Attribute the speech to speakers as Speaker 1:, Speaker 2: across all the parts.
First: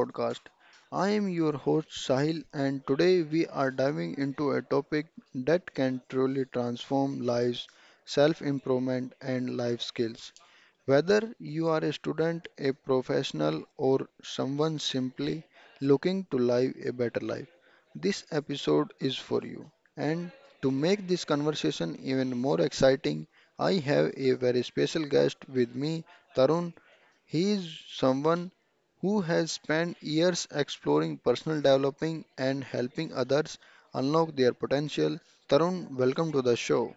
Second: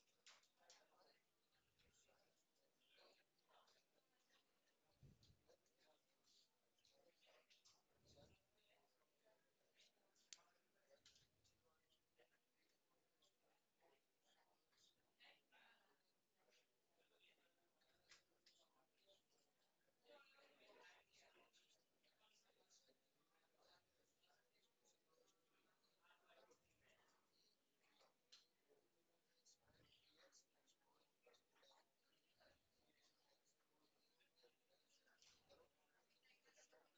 Speaker 1: podcast. I am your host Sahil, and today we are diving into a topic that can truly transform lives, self-improvement and life skills. Whether you are a student, a professional or someone simply looking to live a better life, this episode is for you. And to make this conversation even more exciting, I have a very special guest with me, Tarun, he is someone who has spent years exploring personal developing and helping others unlock their potential. Tarun, welcome to the show.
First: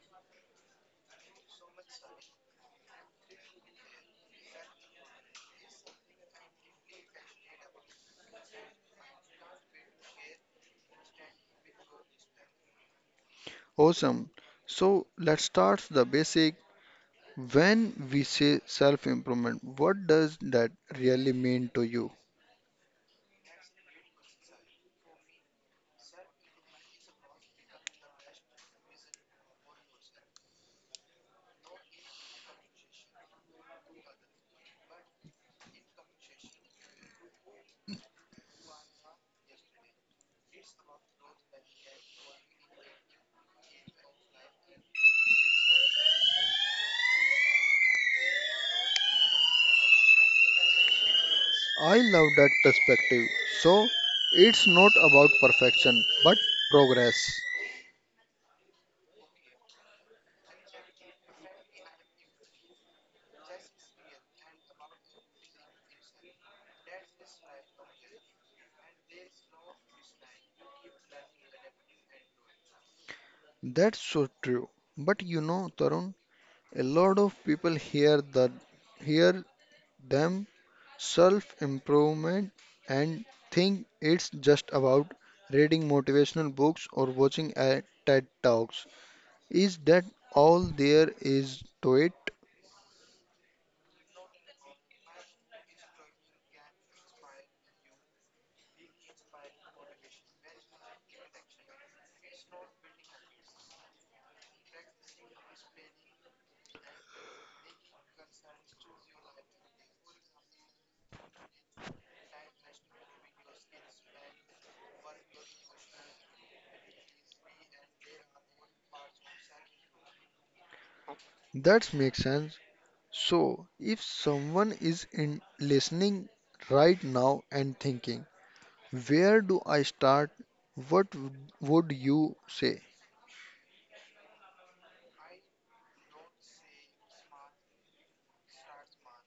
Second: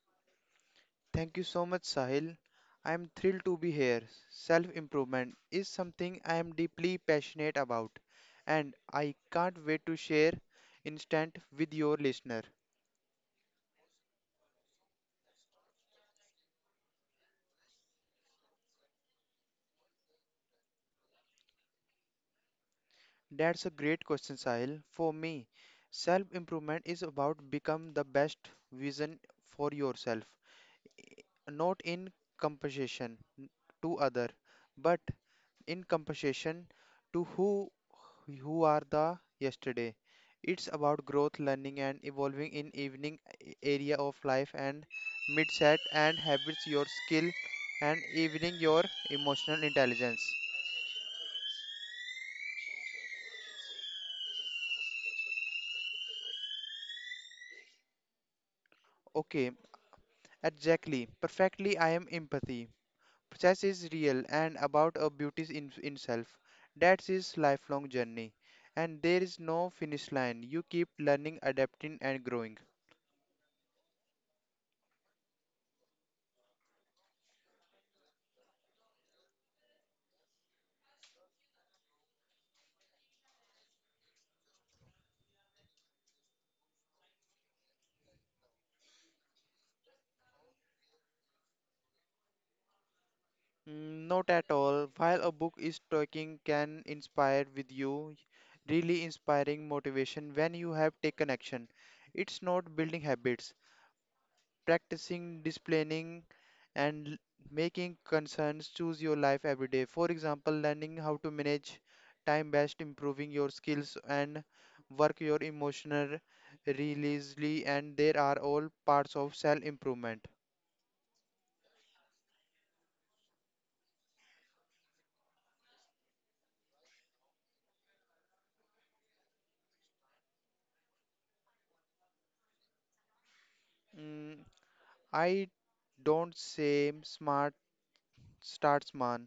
Speaker 2: Thank you so much, Sahil. I am thrilled to be here. Self improvement is something I am deeply passionate about, and I can't wait to share instant with your listener.
Speaker 1: Awesome. So let's start the basic. When we say self improvement, what does that really mean to you?
Speaker 2: That's a great question, Sahil. For me, self improvement is about become the best vision for yourself, not in compensation to other, but in comparison to who are the yesterday. It's about growth, learning, and evolving in evening area of life and mindset and habits, your skill, and evening your emotional intelligence.
Speaker 1: I love that perspective. So it's not about perfection, but progress.
Speaker 2: Okay, exactly, perfectly. I am empathy. Process is real and about a beauty in self. That's is lifelong journey, and there is no finish line. You keep learning, adapting, and growing.
Speaker 1: That's so true. But you know, Tarun, a lot of people hear that hear them self improvement and think it's just about reading motivational books or watching a TED Talks. Is that all there is to it?
Speaker 2: Not at all. While a book is talking can inspire with you, really inspiring motivation when you have taken action. It's not building habits, practicing, displaying, and l- making concerns choose your life every day. For example, learning how to manage time best, improving your skills, and work your emotional releasely, and there are all parts of self-improvement.
Speaker 1: That makes sense. So, if someone is in listening right now and thinking, where do I start? What w- would you say?
Speaker 2: Mm, I don't say smart start small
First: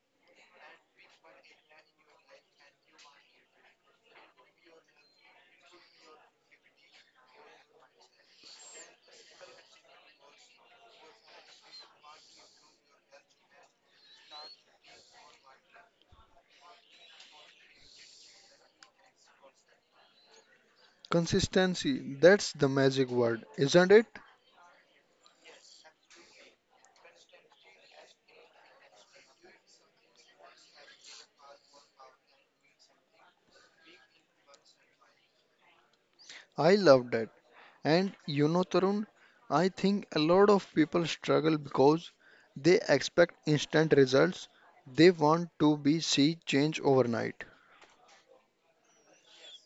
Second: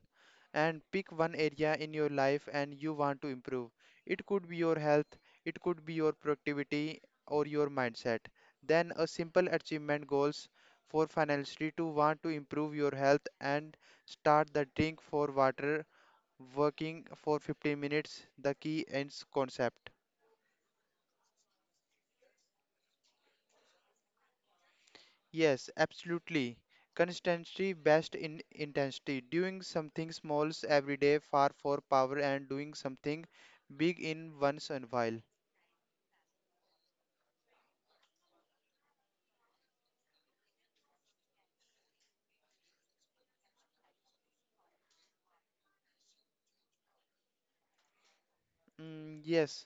Speaker 2: and pick one area in your life and you want to improve. It could be your health, it could be your productivity or your mindset. Then a simple achievement goals for financially to want to improve your health and start the drink for water working for 15 minutes the key ends concept.
Speaker 1: Consistency, that's the magic word, isn't it?
Speaker 2: Yes, absolutely. Consistency best in intensity. Doing something small every day far for power and doing something big in once and while.
Speaker 1: I love that. And you know, Tarun, I think a lot of people struggle because they expect instant results. They want to be see change overnight.
Speaker 2: Yes,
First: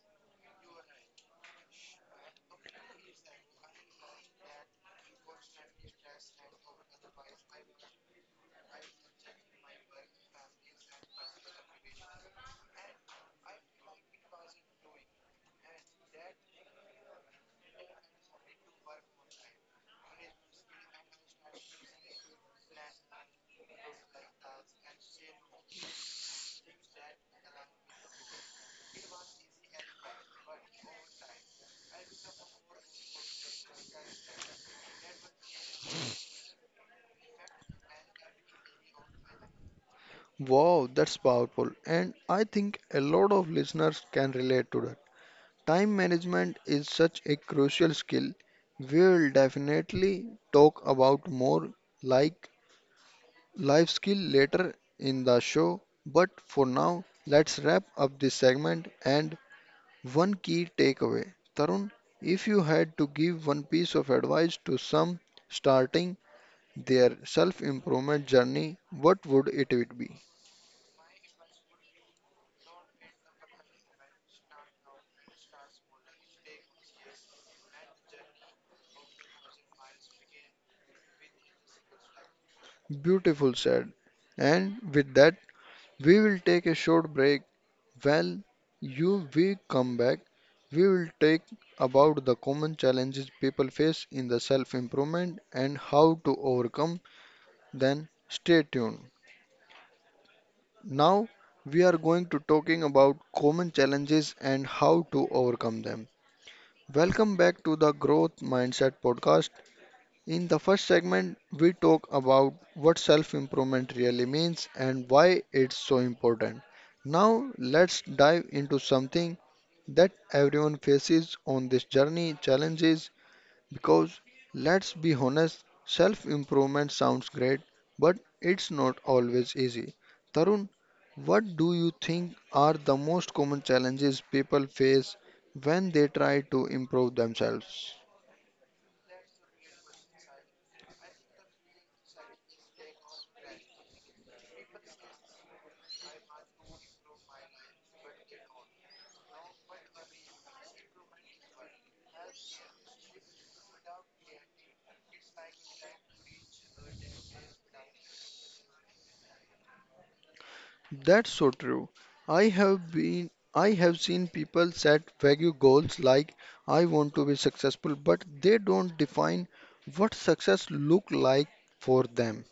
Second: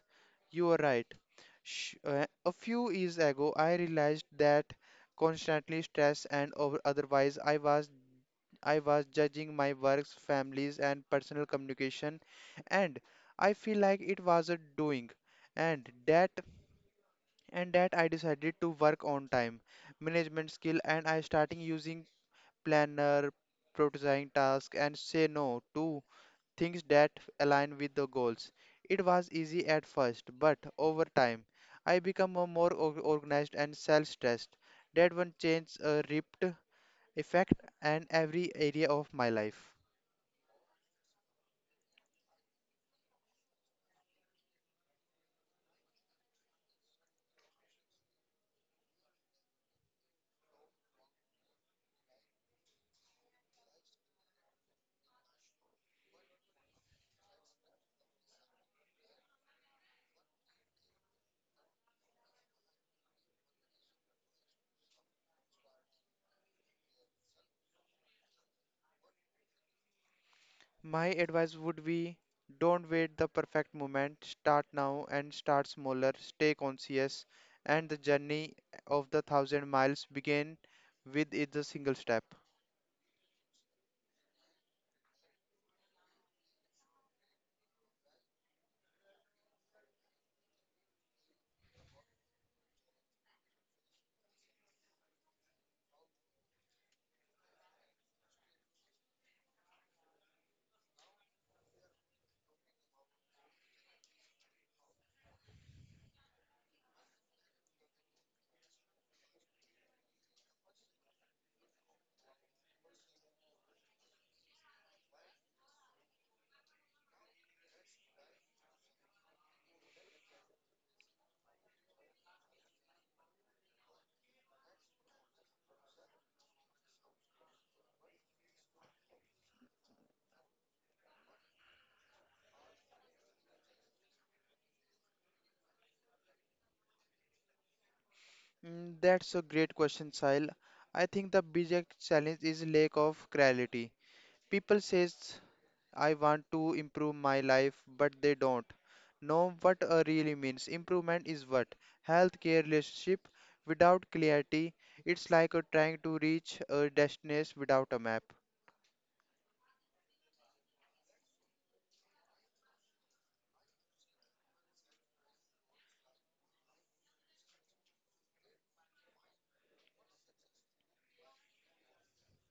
Speaker 2: you are right. Sh A few years ago, I realized that constantly stressed and over otherwise I was judging my works, families, and personal communication, and I feel like it was a doing, and that and that I decided to work on time management skill and I starting using planner, prioritizing tasks and say no to things that align with the goals. It was easy at first, but over time I become a more organized and self-stressed. That one change ripped effect and every area of my life.
Speaker 1: Wow, that's powerful. And I think a lot of listeners can relate to that. Time management is such a crucial skill. We will definitely talk about more like life skill later in the show. But for now, let's wrap up this segment and one key takeaway Tarun, if you had to give one piece of advice to some starting their self improvement journey, what would it be?
Speaker 2: My advice would be don't wait the perfect moment, start now and start smaller, stay conscious, and the journey of the thousand miles begin with it the single step.
Speaker 1: Beautiful said. And with that, we will take a short break. While you we come back, we will take about the common challenges people face in the self improvement and how to overcome. Then stay tuned. Now we are going to talking about common challenges and how to overcome them. Welcome back to the Growth Mindset podcast. In the first segment, we talk about what self-improvement really means and why it's so important. Now let's dive into something that everyone faces on this journey, challenges, because let's be honest, self improvement sounds great, but it's not always easy. Tarun, what do you think are the most common challenges people face when they try to improve themselves?
Speaker 2: That's a great question, Sahil. I think the biggest challenge is lack of clarity. People says I want to improve my life, but they don't know what a really means. Improvement is what? Healthcare relationship without clarity. It's like a trying to reach a destination without a map.
Speaker 1: That's so true. I have been I have seen people set vague goals like I want to be successful, but they don't define what success look like for them.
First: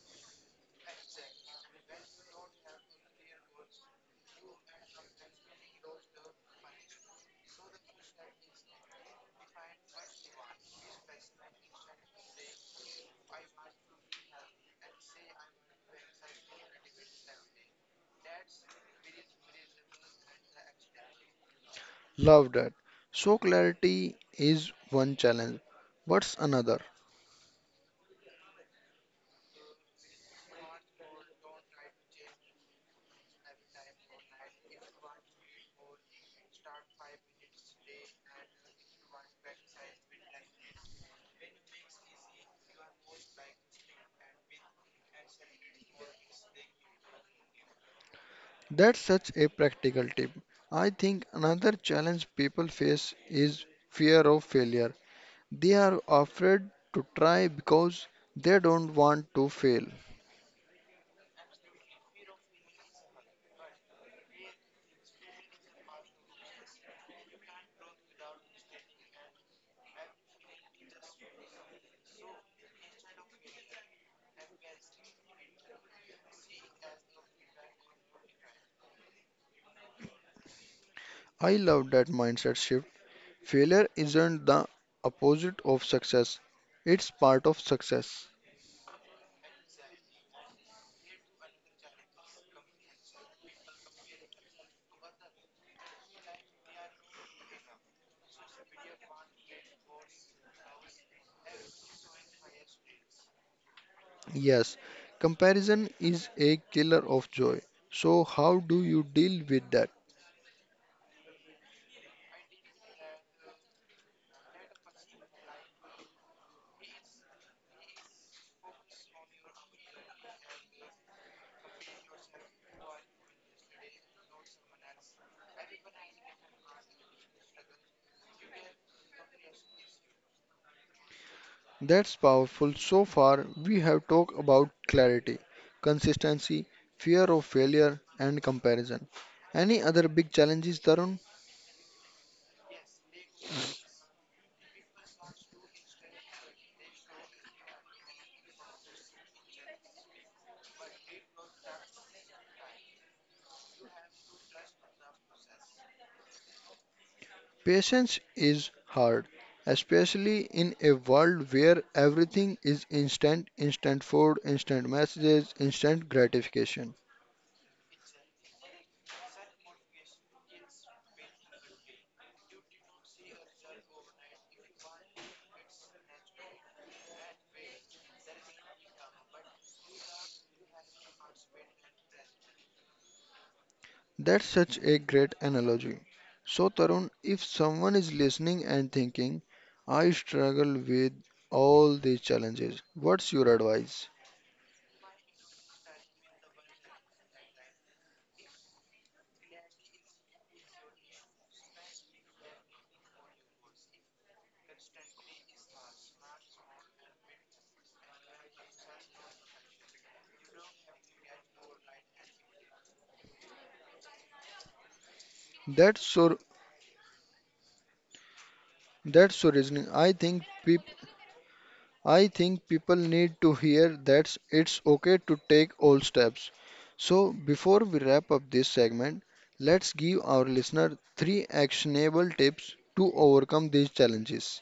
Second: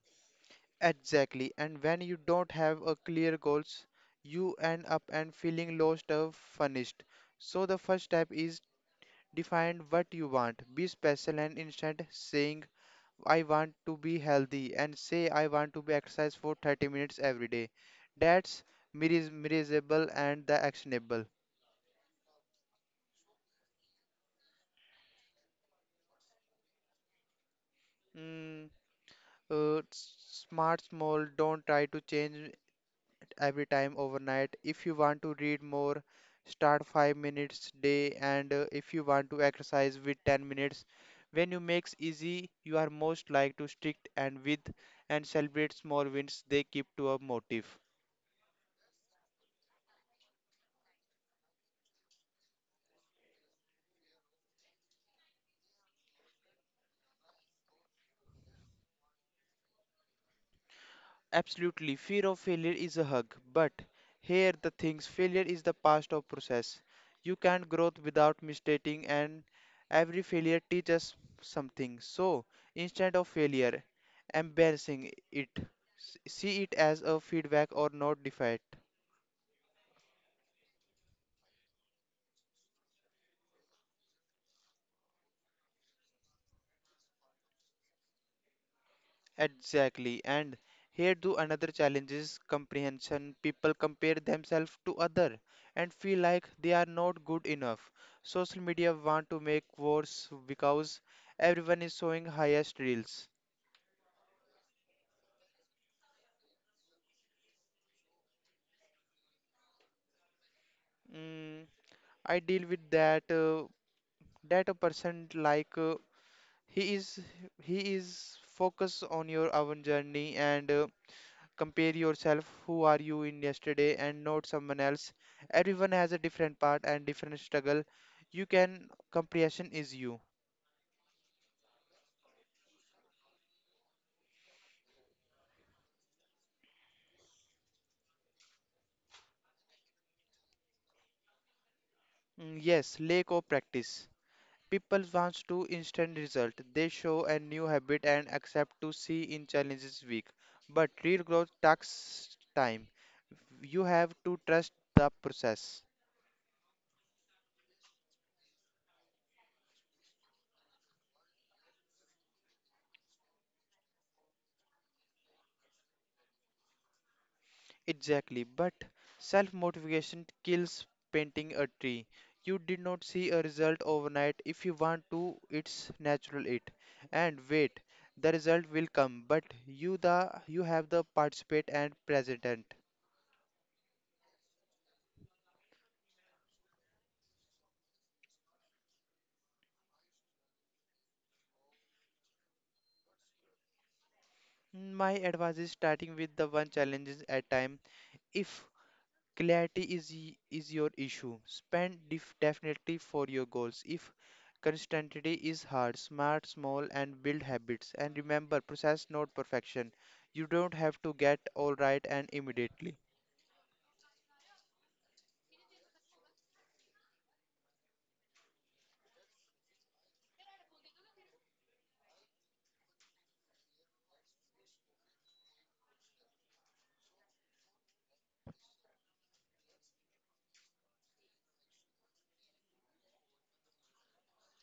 Speaker 2: Exactly. And when you don't have a clear goals, you end up and feeling lost or furnished. So the first step is define what you want. Be special and instead saying I want to be healthy and say I want to be exercise for 30 minutes every day. That's measurable and the actionable.
Speaker 1: Love that. So clarity is one challenge. What's another?
Speaker 2: Mm, smart small, don't try to change every time overnight. If you want to read more, start 5 minutes day and if you want to exercise with 10 minutes. When you makes easy, you are most like to stick and with and celebrate small wins they keep to a motive.
Speaker 1: That's such a practical tip. I think another challenge people face is fear of failure. They are afraid to try because they don't want to fail.
Speaker 2: Absolutely, fear of failure is a hug. But here the things failure is the past of process. You can't grow without mistaking and every failure teaches something. So instead of failure, embarrassing it. See it as a feedback or not defeat.
Speaker 1: I love that mindset shift. Failure isn't the opposite of success. It's part of success.
Speaker 2: Exactly. And here do another challenge is comprehension. People compare themselves to other and feel like they are not good enough. Social media want to make worse because everyone is showing highest reels.
Speaker 1: Yes, comparison is a killer of joy. So how do you deal with that?
Speaker 2: Mm, I deal with that that a person like he is he is focus on your own journey and compare yourself who are you in yesterday and not someone else, everyone has a different part and different struggle, you can, comprehension is you.
Speaker 1: That's powerful. So far, we have talked about clarity, consistency, fear of failure, and comparison. Any other big challenges, Tarun?
Speaker 2: Yes, lack of practice, people wants to instant result, they show a new habit and accept to see in challenges weak, but real growth takes time, you have to trust the process.
Speaker 1: Patience is hard, especially in a world where everything is instant, instant food, instant messages, instant gratification.
Speaker 2: Exactly, but self motivation kills painting a tree. You did not see a result overnight. If you want to, it's natural it. And wait, the result will come, but you the you have the participate and president.
Speaker 1: That's such a great analogy. So, Tarun, if someone is listening and thinking, I struggle with all these challenges, what's your advice?
Speaker 2: My advice is starting with the one challenges at time. If Clarity is is your issue. Spend definitely for your goals. If consistency is hard, smart, small, and build habits. And remember, process not perfection. You don't have to get all right and immediately.
Speaker 1: That's so that's so reasoning. I think people need to hear that it's okay to take all steps. So before we wrap up this segment, let's give our listener three actionable tips to overcome these challenges.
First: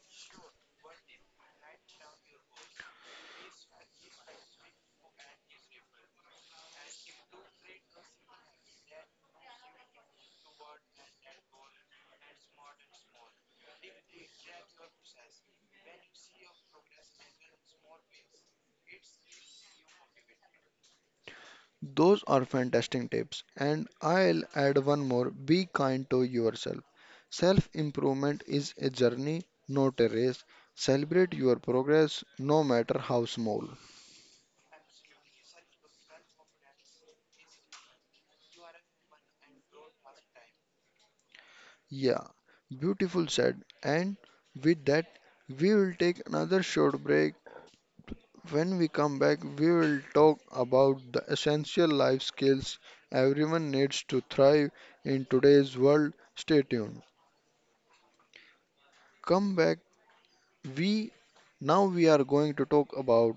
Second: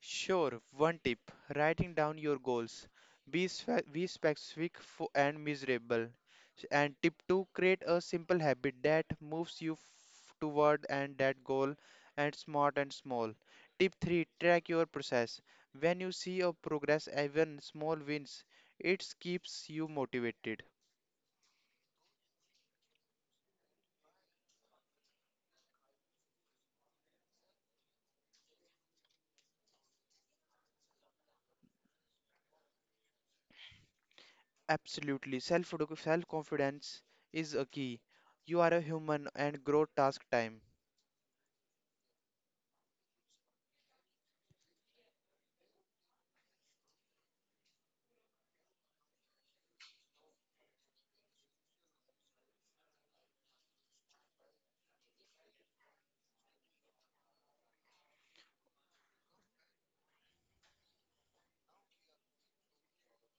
Speaker 2: Sure, one tip writing down your goals. Be specific and measurable. And tip two create a simple habit that moves you toward and that goal and smart and small. Tip three track your process. When you see your progress, even small wins, it keeps you motivated.
Speaker 1: Those are fantastic tips, and I'll add one more. Be kind to yourself. Self improvement is a journey, not a race. Celebrate your progress, no matter how small.
Speaker 2: Absolutely, self confidence is a key. You are a human and grow task time.
Speaker 1: Yeah, beautiful said. And with that, we will take another short break. When we come back, we will talk about the essential life skills everyone needs to thrive in today's world. Stay tuned. Come back. We Now we are going to talk about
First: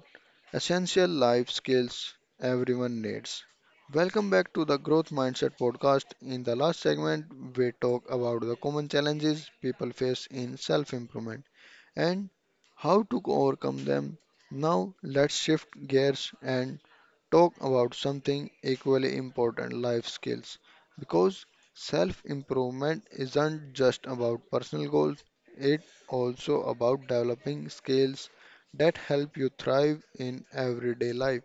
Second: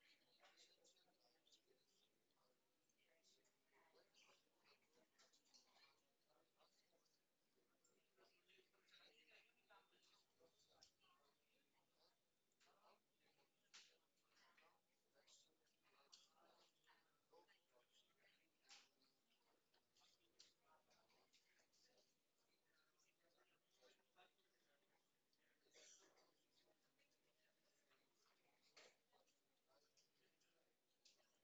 Speaker 1: essential life skills everyone needs. Welcome back to the Growth Mindset podcast. In the last segment, we talk about the common challenges people face in self-improvement and how to overcome them. Now, let's shift gears and talk about something equally important, life skills. Because self improvement isn't just about personal goals, it's also about developing skills that help you thrive in everyday life.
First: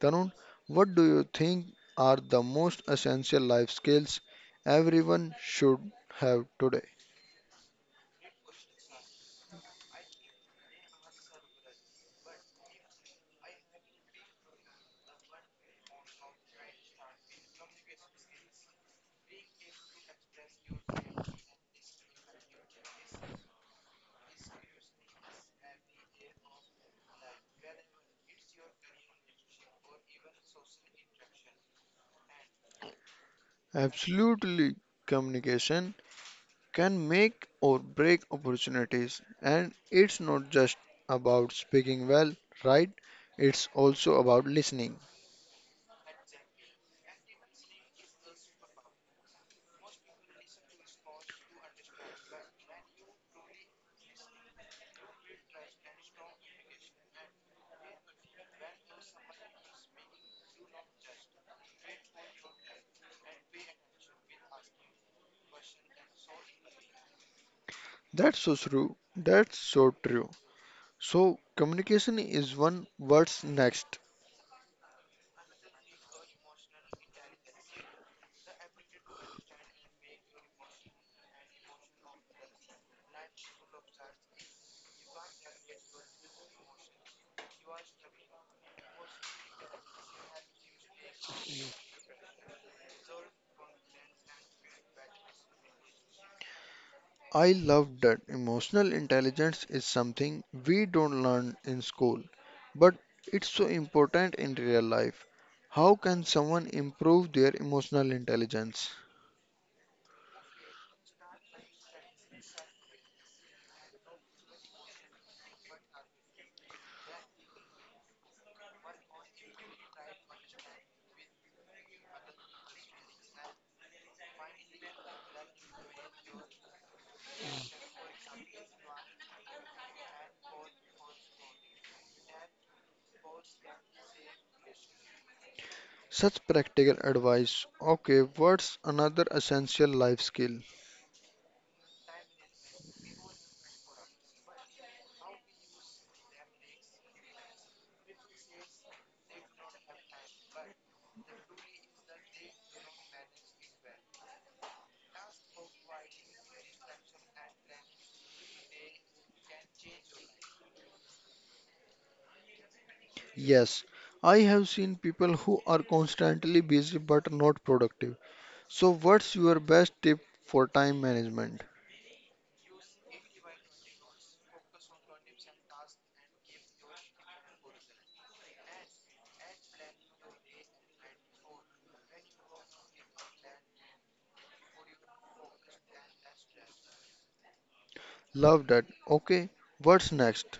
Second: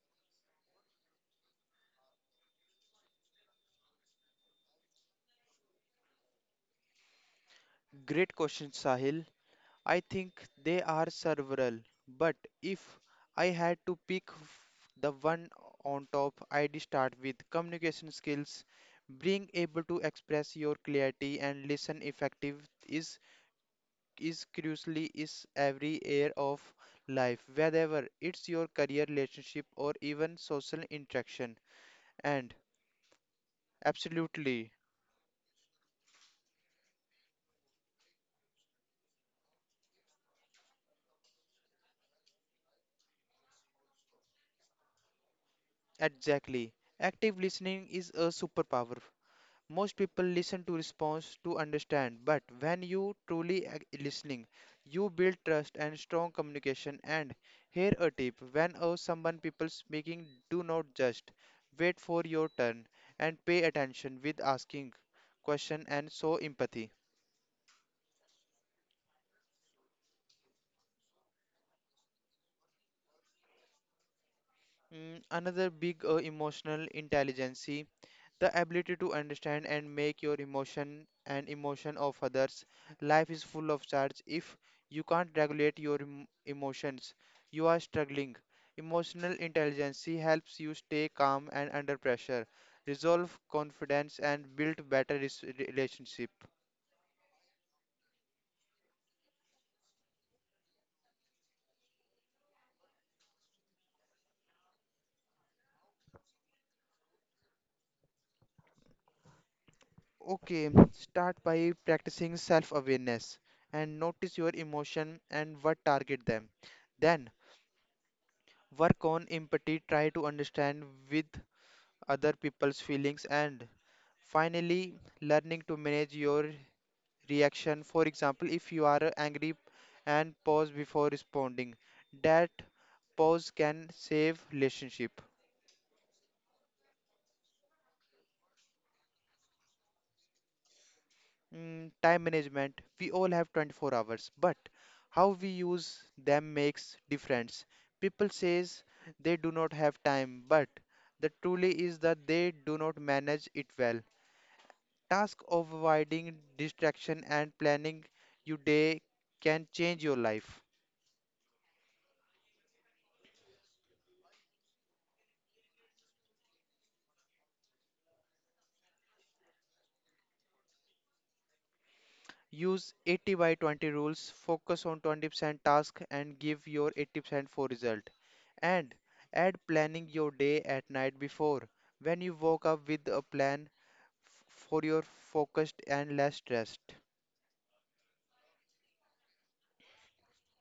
Speaker 1: Tarun, what do you think are the most essential life skills everyone should have today?
Speaker 2: Great question, Sahil. I think they are several, but if I had to pick the one on top, I'd start with communication skills. Being able to express your clarity and listen effective is crucially is every area of life, whether it's your career, relationship, or even social interaction. And absolutely,
Speaker 1: Absolutely, communication can make or break opportunities. And it's not just about speaking well, right? It's also about listening.
Speaker 2: exactly, active listening is a superpower. Most people listen to response to understand, but when you truly listening, you build trust and strong communication. And here a tip: when someone people speaking, do not just wait for your turn and pay attention with asking question and show empathy.
Speaker 1: That's so true. That's so true. So, communication is one, what's next?
Speaker 2: Another big emotional intelligence, the ability to understand and make your emotion and emotion of others, life is full of charge, if you can't regulate your emotions you are struggling, emotional intelligence helps you stay calm and under pressure, resolve confidence and build better relationship.
Speaker 1: I love that. Emotional intelligence is something we don't learn in school, but it's so important in real life. How can someone improve their emotional intelligence?
Speaker 2: Okay, start by practicing self awareness and notice your emotion and what target them, then work on empathy, try to understand with other people's feelings, and finally learning to manage your reaction, for example if you are angry and pause before responding, that pause can save relationship.
Speaker 1: Such practical advice. Okay, what's another essential life skill?
Speaker 2: Time management, we all have 24 hours but how we use them makes difference, people says they do not have time but the truly is that they do not manage it well, task of avoiding distraction and planning your day can change your life.
Speaker 1: Yes, I have seen people who are constantly busy but not productive. So, what's your best tip for time management?
Speaker 2: Use 80 by 20 rules, focus on 20% task and give your 80% for result. And add planning your day at night before, when you woke up with a plan for your focused and less stressed.
Speaker 1: Love that. Okay, what's next?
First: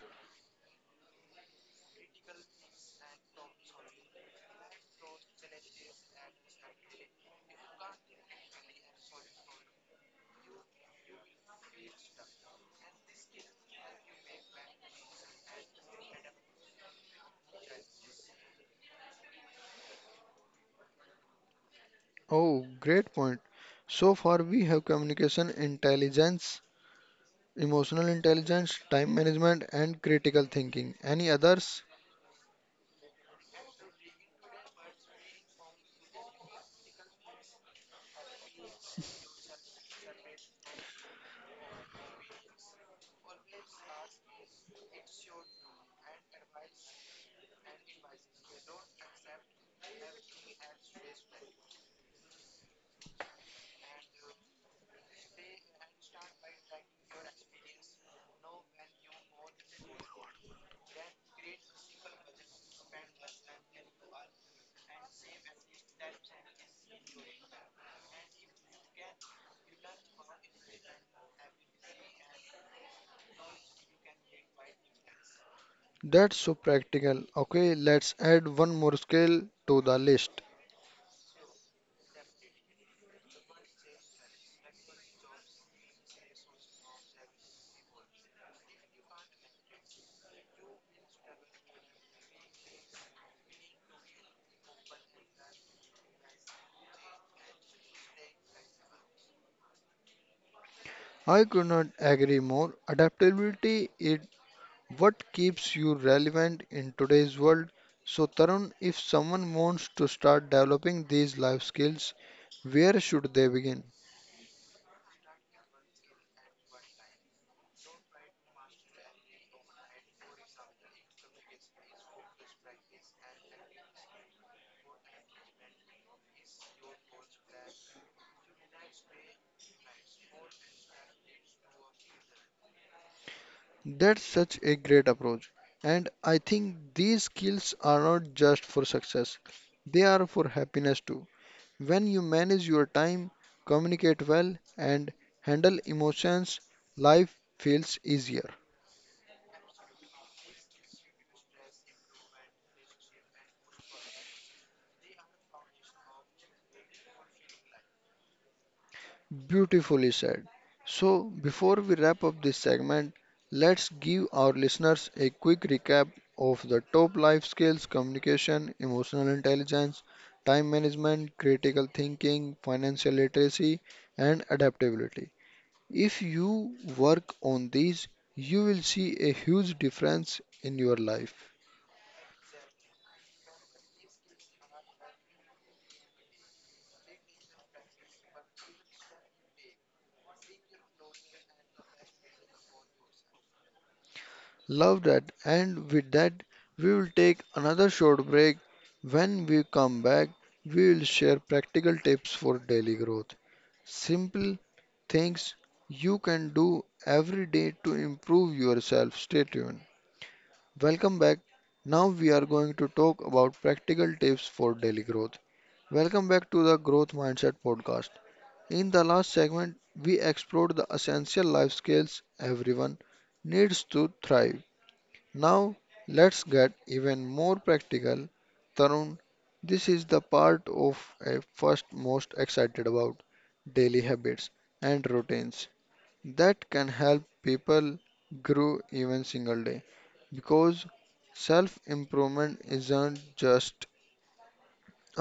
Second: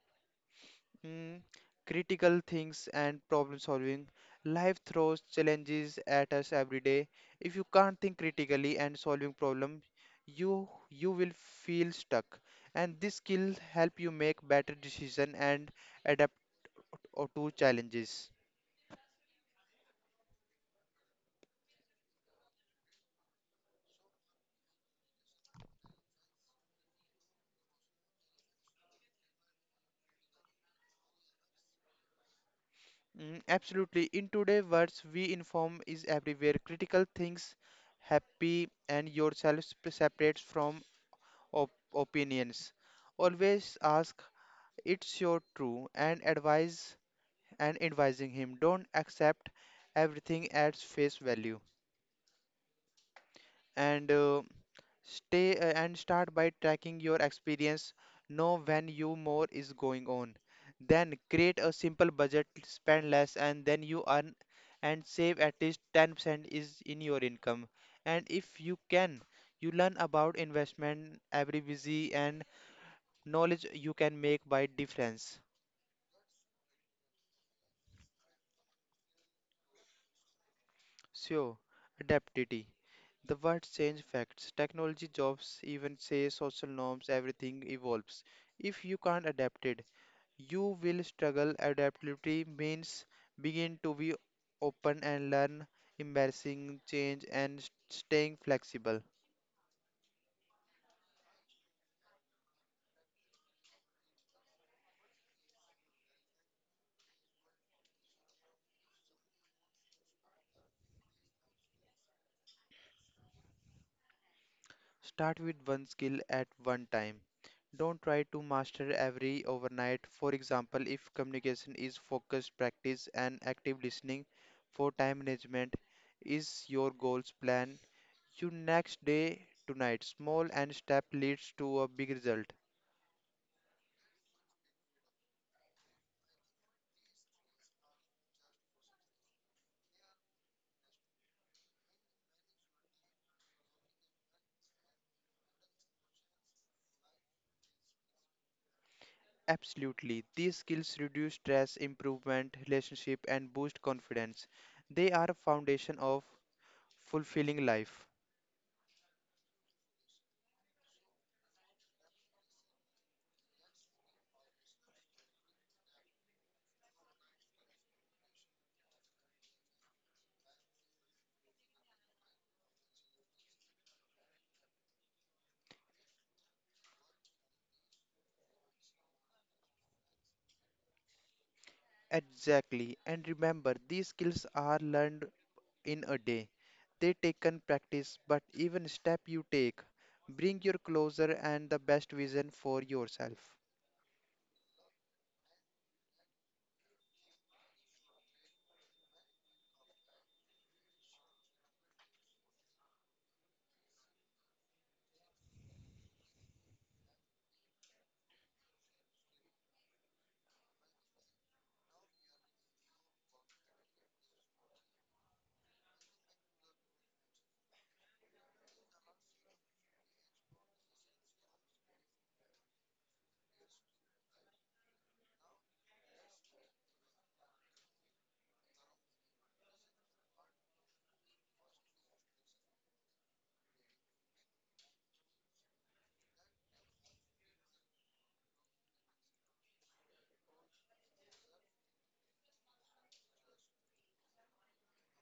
Speaker 2: Hmm, critical things and problem solving. Life throws challenges at us every day. If you can't think critically and solving problem, you will feel stuck. And this skill help you make better decision and adapt to challenges.
Speaker 1: Oh, great point. So far, we have communication intelligence, emotional intelligence, time management, and critical thinking. Any others?
Speaker 2: Absolutely. In today's words, we inform is everywhere. Critical things, happy and yourself separates from opinions. Always ask It's your true and advise and advising him. Don't accept everything at face value and stay and start by tracking your experience. Know when you more is going on. Then create a simple budget, spend less, and then you earn and save at least 10% is in your income. And if you can, you learn about investment every busy and knowledge you can make by difference.
Speaker 1: That's so practical. Okay, let's add one more skill to the list.
Speaker 2: So, adaptability. The words change facts. Technology, jobs, even say social norms, everything evolves. If you can't adapt it, you will struggle. Adaptability means begin to be open and learn embarrassing change and staying flexible.
Speaker 1: I could not agree more. Adaptability is what keeps you relevant in today's world. So, Tarun, if someone wants to start developing these life skills, where should they begin?
Speaker 2: Start with one skill at one time. Don't try to master every overnight. For example, if communication is focused practice and active listening, for time management is your goals plan your next day tonight. Small and step leads to a big result.
Speaker 1: That's such a great approach. And I think these skills are not just for success, they are for happiness too. When you manage your time, communicate well, and handle emotions, life feels easier.
Speaker 2: Absolutely. These skills reduce stress, improvement, relationship and boost confidence. They are a foundation of fulfilling life.
Speaker 1: Beautifully said. So, before we wrap up this segment, let's give our listeners a quick recap of the top life skills communication, emotional intelligence, time management, critical thinking, financial literacy, and adaptability. If you work on these, you will see a huge difference in your life.
Speaker 2: Exactly. And remember, these skills are learned in a day. They taken practice, but even step you take, bring your closer and the best vision for yourself.
Speaker 1: Love that. And with that, we will take another short break. When we come back, we will share practical tips for daily growth. Simple things you can do every day to improve yourself. Stay tuned. Welcome back. Now we are going to talk about practical tips for daily growth. Welcome back to the Growth Mindset podcast. In the last segment, we explored the essential life skills everyone needs to thrive, now let's get even more practical. Tarun, this is the part of a first most excited about daily habits and routines that can help people grow even single day, because self improvement isn't just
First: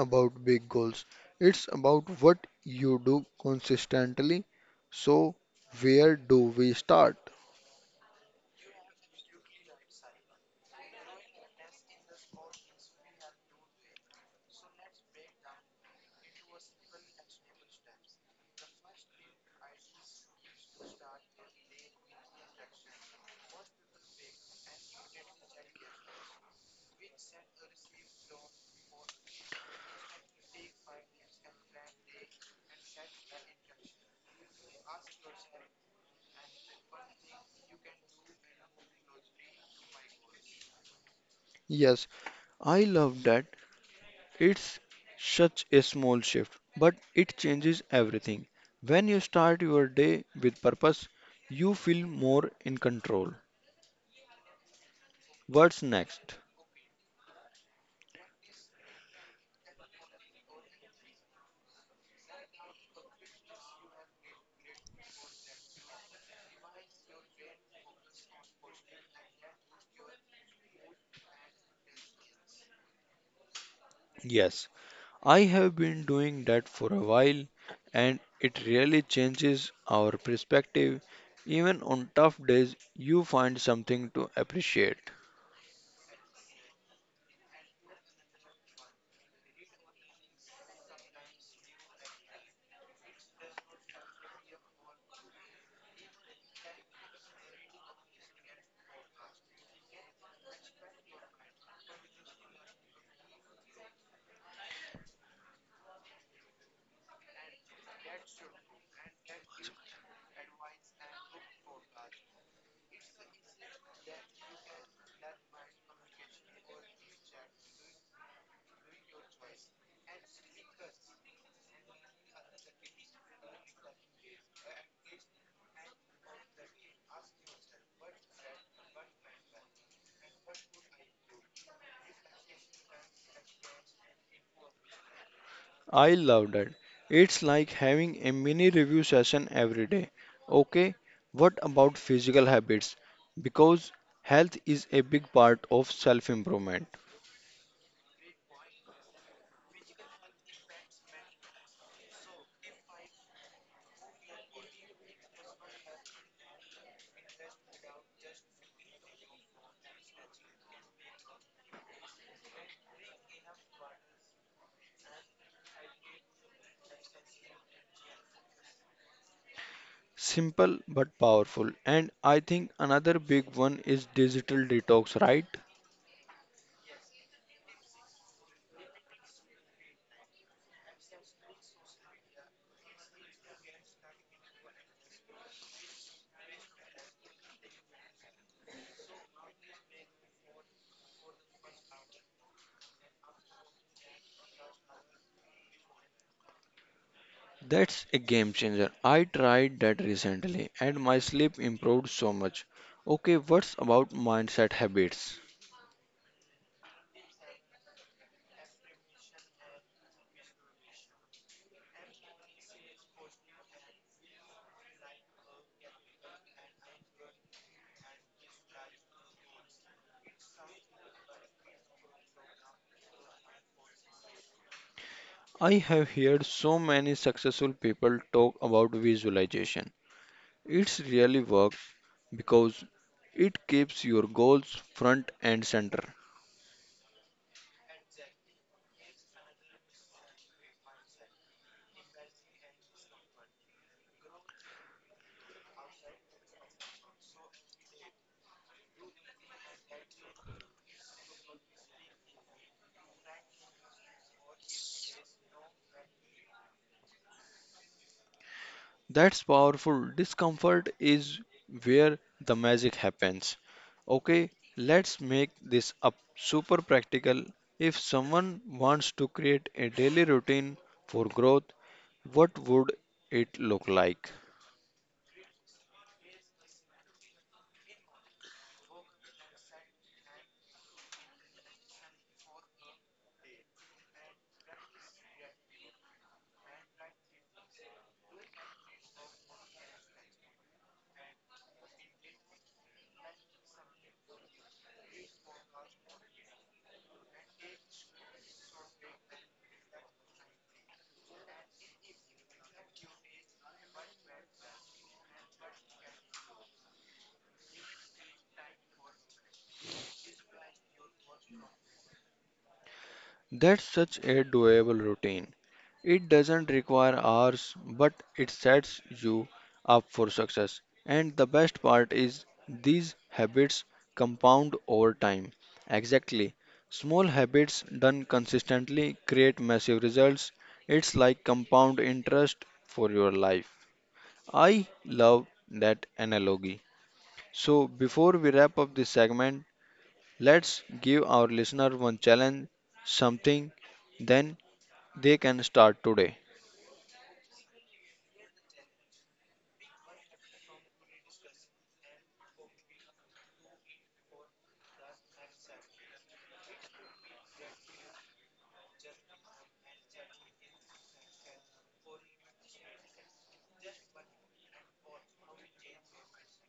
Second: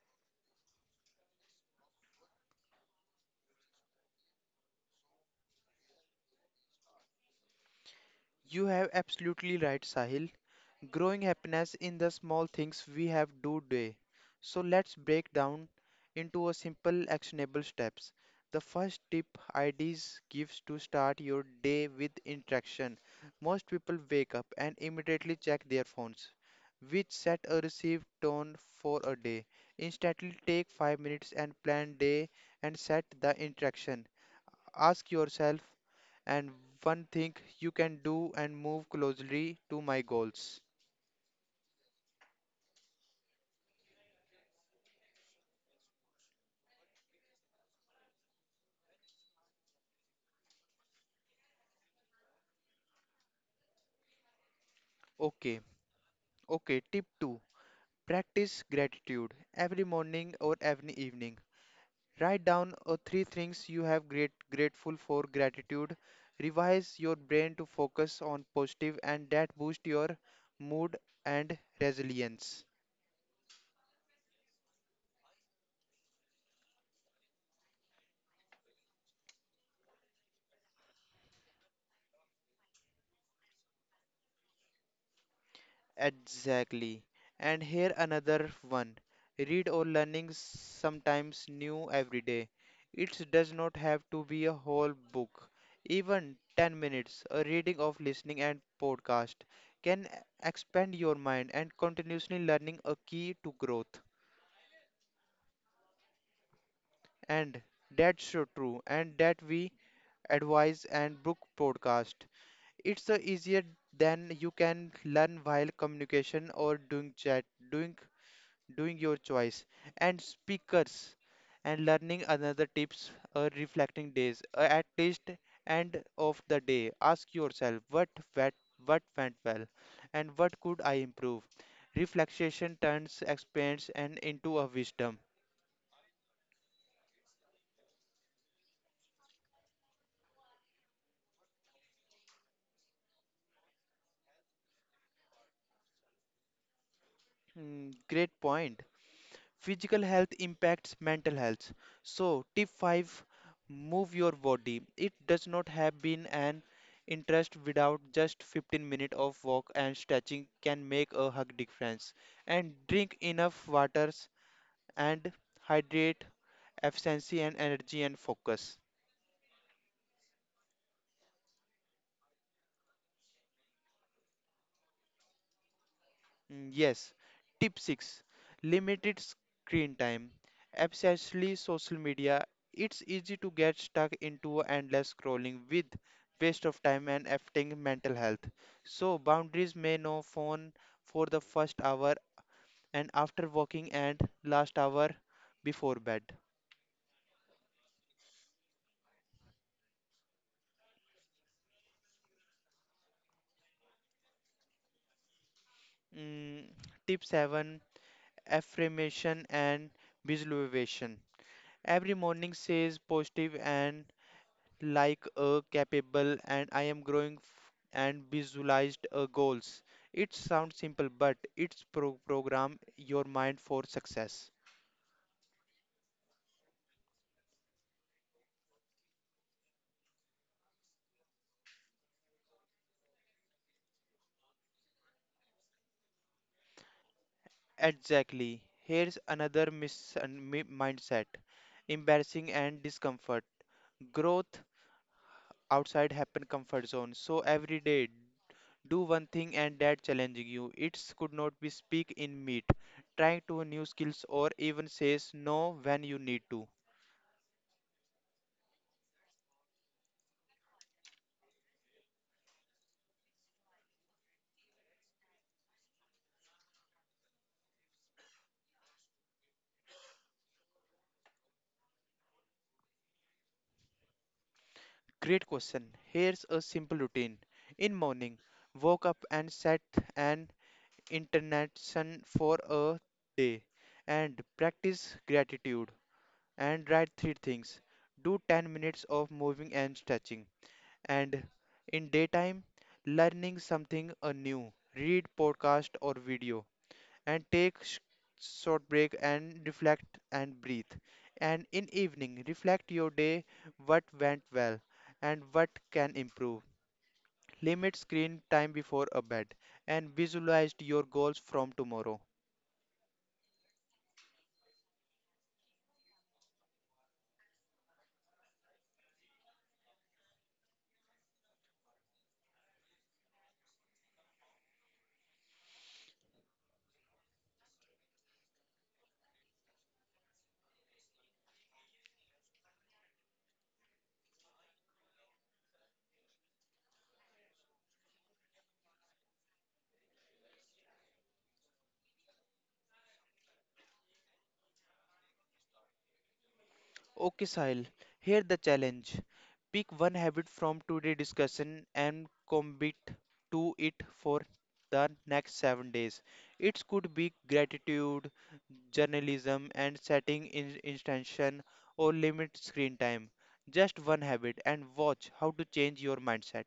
Speaker 1: about big goals, it's about what you do consistently, so where do we start?
Speaker 2: You have absolutely right, Sahil. Growing happiness in the small things we have do day. So let's break down into a simple actionable steps. The first tip IDs gives to start your day with interaction. Most people wake up and immediately check their phones, which set a received tone for a day. Instantly take 5 minutes and plan day and set the interaction. Ask yourself, and one thing you can do and move closely to my goals.
Speaker 1: Yes, I love that. It's such a small shift, but it changes everything. When you start your day with purpose, you feel more in control.
Speaker 2: Okay,
Speaker 1: What's next?
Speaker 2: okay, tip 2 practice gratitude every morning or every evening. Write down 3 things you have great grateful for gratitude. Revise your brain to focus on positive and that boost your mood and resilience.
Speaker 1: Yes, I have been doing that for a while, and it really changes our perspective. Even on tough days, you find something to appreciate.
Speaker 2: Exactly. And here another one. Read or learning sometimes new every day. It does not have to be a whole book. Even 10 minutes, a reading of listening and podcast can expand your mind and continuously learning a key to growth. And that's so true. And that we advise and book podcast. It's easier than you can learn while communication or doing chat, doing doing your choice and speakers and learning another tips or reflecting days. At least end of the day ask yourself went, what went well and what could I improve. Reflection turns experience and into a wisdom.
Speaker 1: I love that. It's like having a mini review session every day. Okay, what about physical habits? Because health is a big part of self improvement.
Speaker 2: Great point. Physical health impacts mental health. So, tip 5, move your body. It does not have been an interest without just 15 minutes of walk and stretching can make a hug difference. And drink enough waters and hydrate efficiency and energy and focus.
Speaker 1: Simple but powerful. And I think another big one is digital detox, right?
Speaker 2: Yes. Tip 6, limited screen time. Especially social media, it's easy to get stuck into endless scrolling with waste of time and affecting mental health. So, boundaries may no phone for the first hour and after working and last hour before bed.
Speaker 1: That's a game changer. I tried that recently and my sleep improved so much. Okay, what's about mindset habits?
Speaker 2: Mm, Tip 7, affirmation and visualization. Every morning says positive and like a capable and I am growing f- and visualized goals. It sounds simple, but program your mind for success.
Speaker 1: I have heard so many successful people talk about visualization. It's really work because it keeps your goals front and center.
Speaker 2: Exactly. Here's another mindset, embarrassing and discomfort. Growth outside happen comfort zone. So every day, do one thing and that challenging you. It could not be speak in meet, trying to new skills or even says no when you need to.
Speaker 1: That's powerful. Discomfort is where the magic happens. Okay, let's make this up super practical. If someone wants to create a daily routine for growth, what would it look like?
Speaker 2: Great question. Here's a simple routine. In morning, woke up and set an intention for a day and practice gratitude and write three things. Do 10 minutes of moving and stretching. And in daytime, learning something new. Read podcast or video and take short break and reflect and breathe. And in evening, reflect your day, what went well and what can improve. Limit screen time before a bed and visualize your goals from tomorrow.
Speaker 1: That's such a doable routine. It doesn't require hours, but it sets you up for success. And the best part is these habits compound over time. Exactly. Small habits done consistently create massive results. It's like compound interest for your life. I love that analogy. So, before we wrap up this segment, let's give our listener one challenge, something then they can start today.
Speaker 2: Okay, Sahil, here the challenge. Pick one habit from today's discussion and commit to it for the next 7 days. It could be gratitude, journalism, and setting intention or limit screen time. Just one habit and watch how to change your mindset.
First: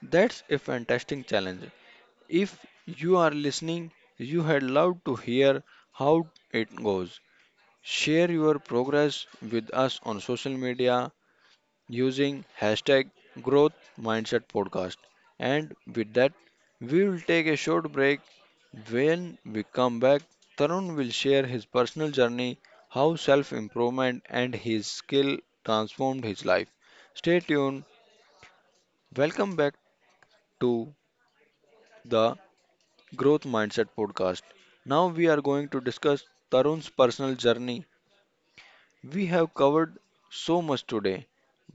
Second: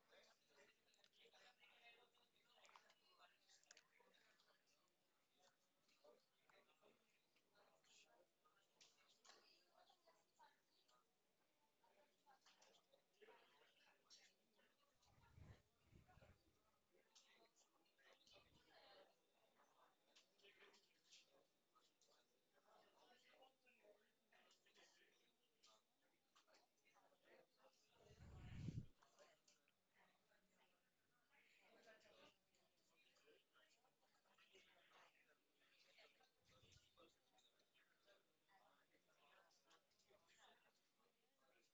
Speaker 1: That's a fantastic challenge. If you are listening, you had loved to hear how it goes. Share your progress with us on social media using hashtag growth mindset podcast. And with that, we will take a short break. When we come back, Tarun will share his personal journey, how self improvement and his skill transformed his life. Stay tuned. Welcome back to the Growth Mindset podcast. Now we are going to discuss Tarun's personal journey. We have covered so much today,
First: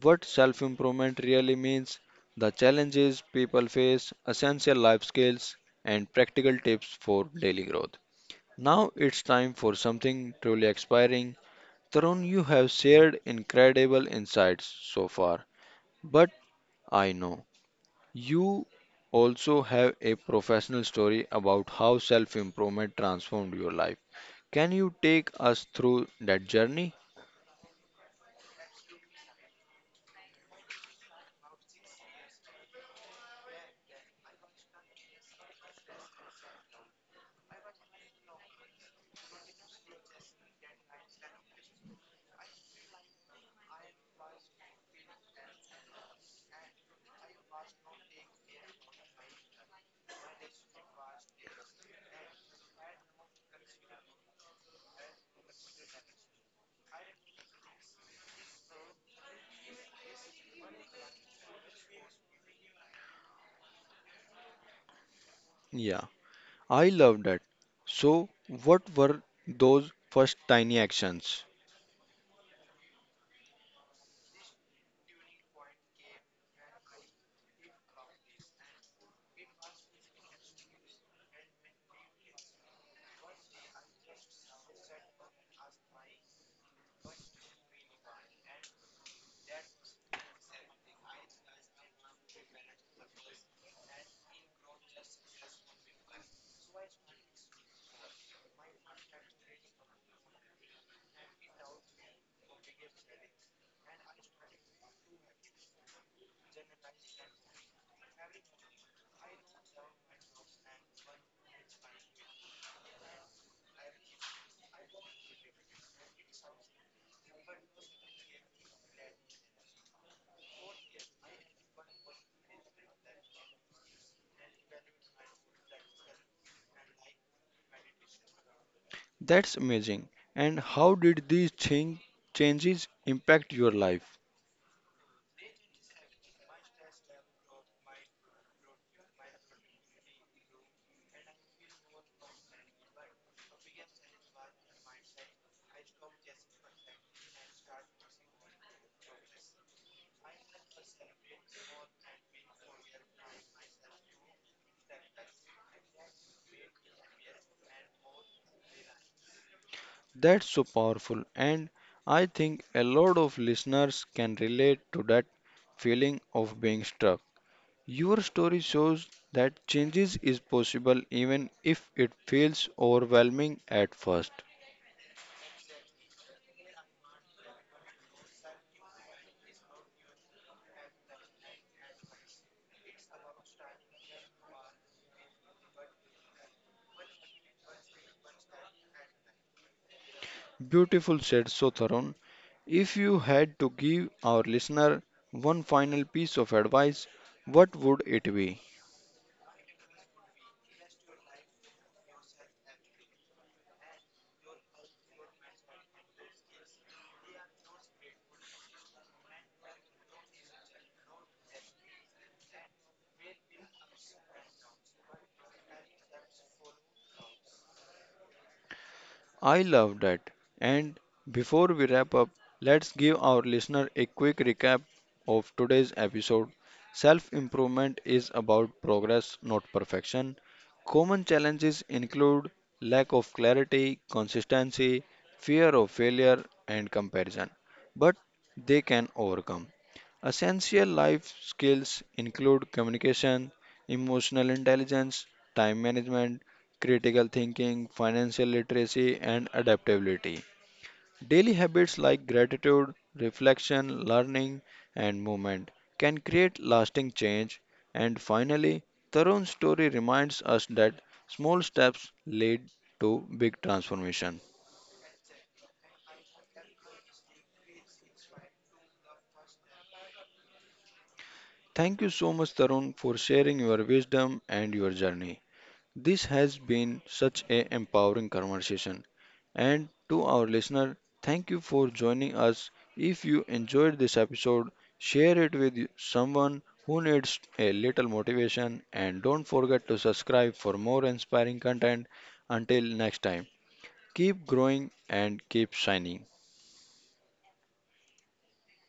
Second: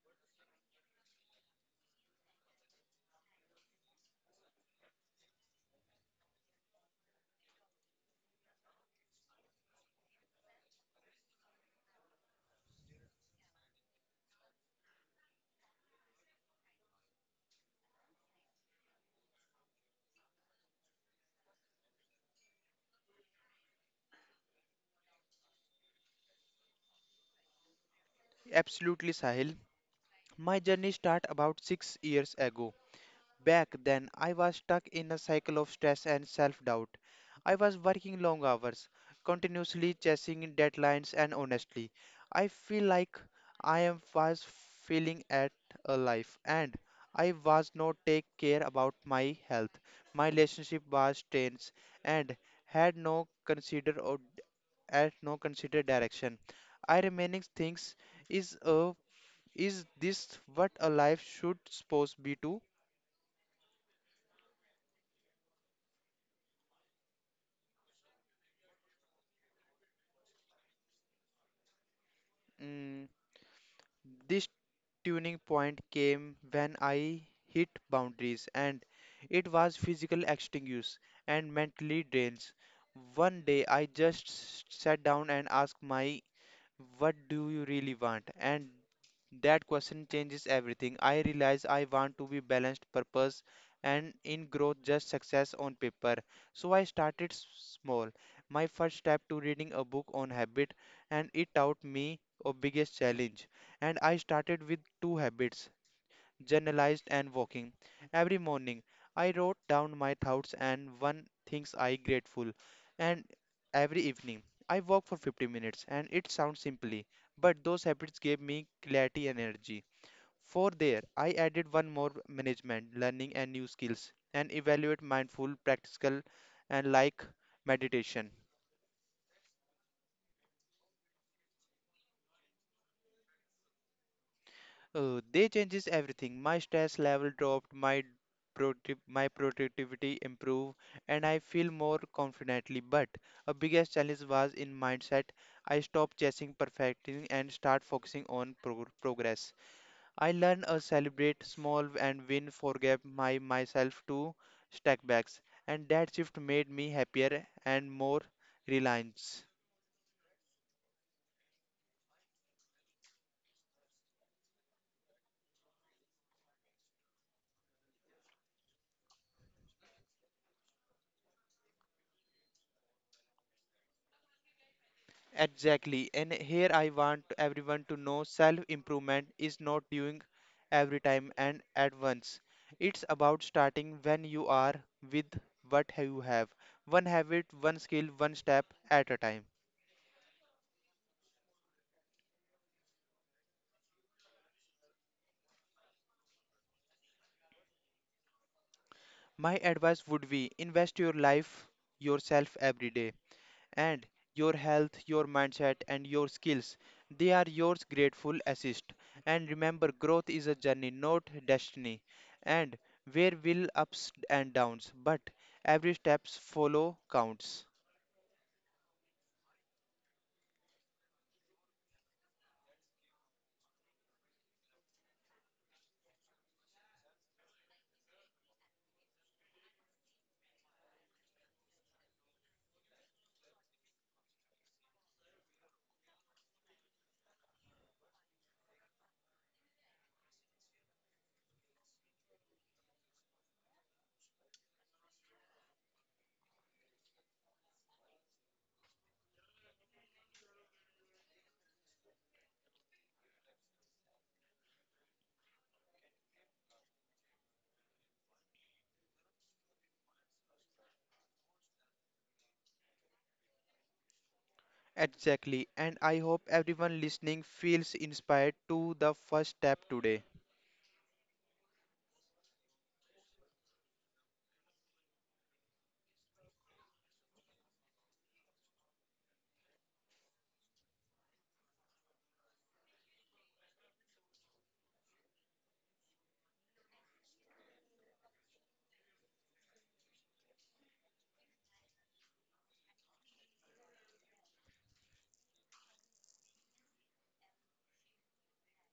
Speaker 1: what self improvement really means, the challenges people face, essential life skills, and practical tips for daily growth. Now it's time for something truly inspiring. Tarun, you have shared incredible insights so far, but I know you also have a professional story about how self improvement transformed your life. Can you take us through that journey?
Speaker 2: Absolutely, Sahil. My journey started about 6 years ago. Back then, I was stuck in a cycle of stress and self doubt. I was working long hours, continuously chasing deadlines, and honestly, I feel like I am was failing at a life and I was not take care about my health. My relationship was strained and had no consider or had no considered direction. I remaining things is a is this what a life should supposed be to?
Speaker 1: Yeah. I love that. So, what were those first tiny actions?
Speaker 2: Mm, This tuning point came when I hit boundaries and it was physical extinguish and mentally drains. One day I just sat down and asked my, what do you really want? And that question changes everything. I realize I want to be balanced purpose and in growth just success on paper. So I started small. My first step to reading a book on habit and it taught me a biggest challenge. And I started with two habits, journalized and walking. Every morning, I wrote down my thoughts and one things I grateful. And every evening, I walk for 50 minutes. And it sounds simply, but those habits gave me clarity and energy. For there, I added one more management, learning and new skills, and evaluate mindful, practical, and like meditation.
Speaker 1: That's amazing. And how did these changes impact your life?
Speaker 2: Oh, they changes everything. My stress level dropped, my productivity improved, and I feel more confidently. But a biggest challenge was in mindset. I stopped chasing perfecting and start focusing on progress. I learn to celebrate small and win, forgive my myself to stack backs, and that shift made me happier and more reliance.
Speaker 1: That's so powerful. And I think a lot of listeners can relate to that feeling of being stuck. Your story shows that changes is possible even if it feels overwhelming at first.
Speaker 2: Exactly. And here I want everyone to know self improvement is not doing every time and at once. It's about starting when you are with what you have. One habit, one skill, one step at a time.
Speaker 1: Beautiful said Sotharon. If you had to give our listener one final piece of advice, what would it be?
Speaker 2: My advice would be invest your life yourself every day. And your health, your mindset, and your skills. They are your grateful assist. And remember, growth is a journey, not destiny. And where will ups and downs, but every steps follow counts.
Speaker 1: I love that. And before we wrap up, let's give our listener a quick recap of today's episode. Self improvement is about progress, not perfection. Common challenges include lack of clarity, consistency, fear of failure, and comparison, but they can overcome. Essential life skills include communication, emotional intelligence, time management, critical thinking, financial literacy, and adaptability. Daily habits like gratitude, reflection, learning, and movement can create lasting change. And finally, Tarun's story reminds us that small steps lead to big transformation.
Speaker 2: Exactly, and I hope everyone listening feels inspired to the first step today.
Speaker 1: Thank you so much, Tarun, for sharing your wisdom and your journey. This has been such a empowering conversation. And to our listener, thank you for joining us. If you enjoyed this episode, share it with someone who needs a little motivation and don't forget to subscribe for more inspiring content. Until next time, keep growing and keep shining.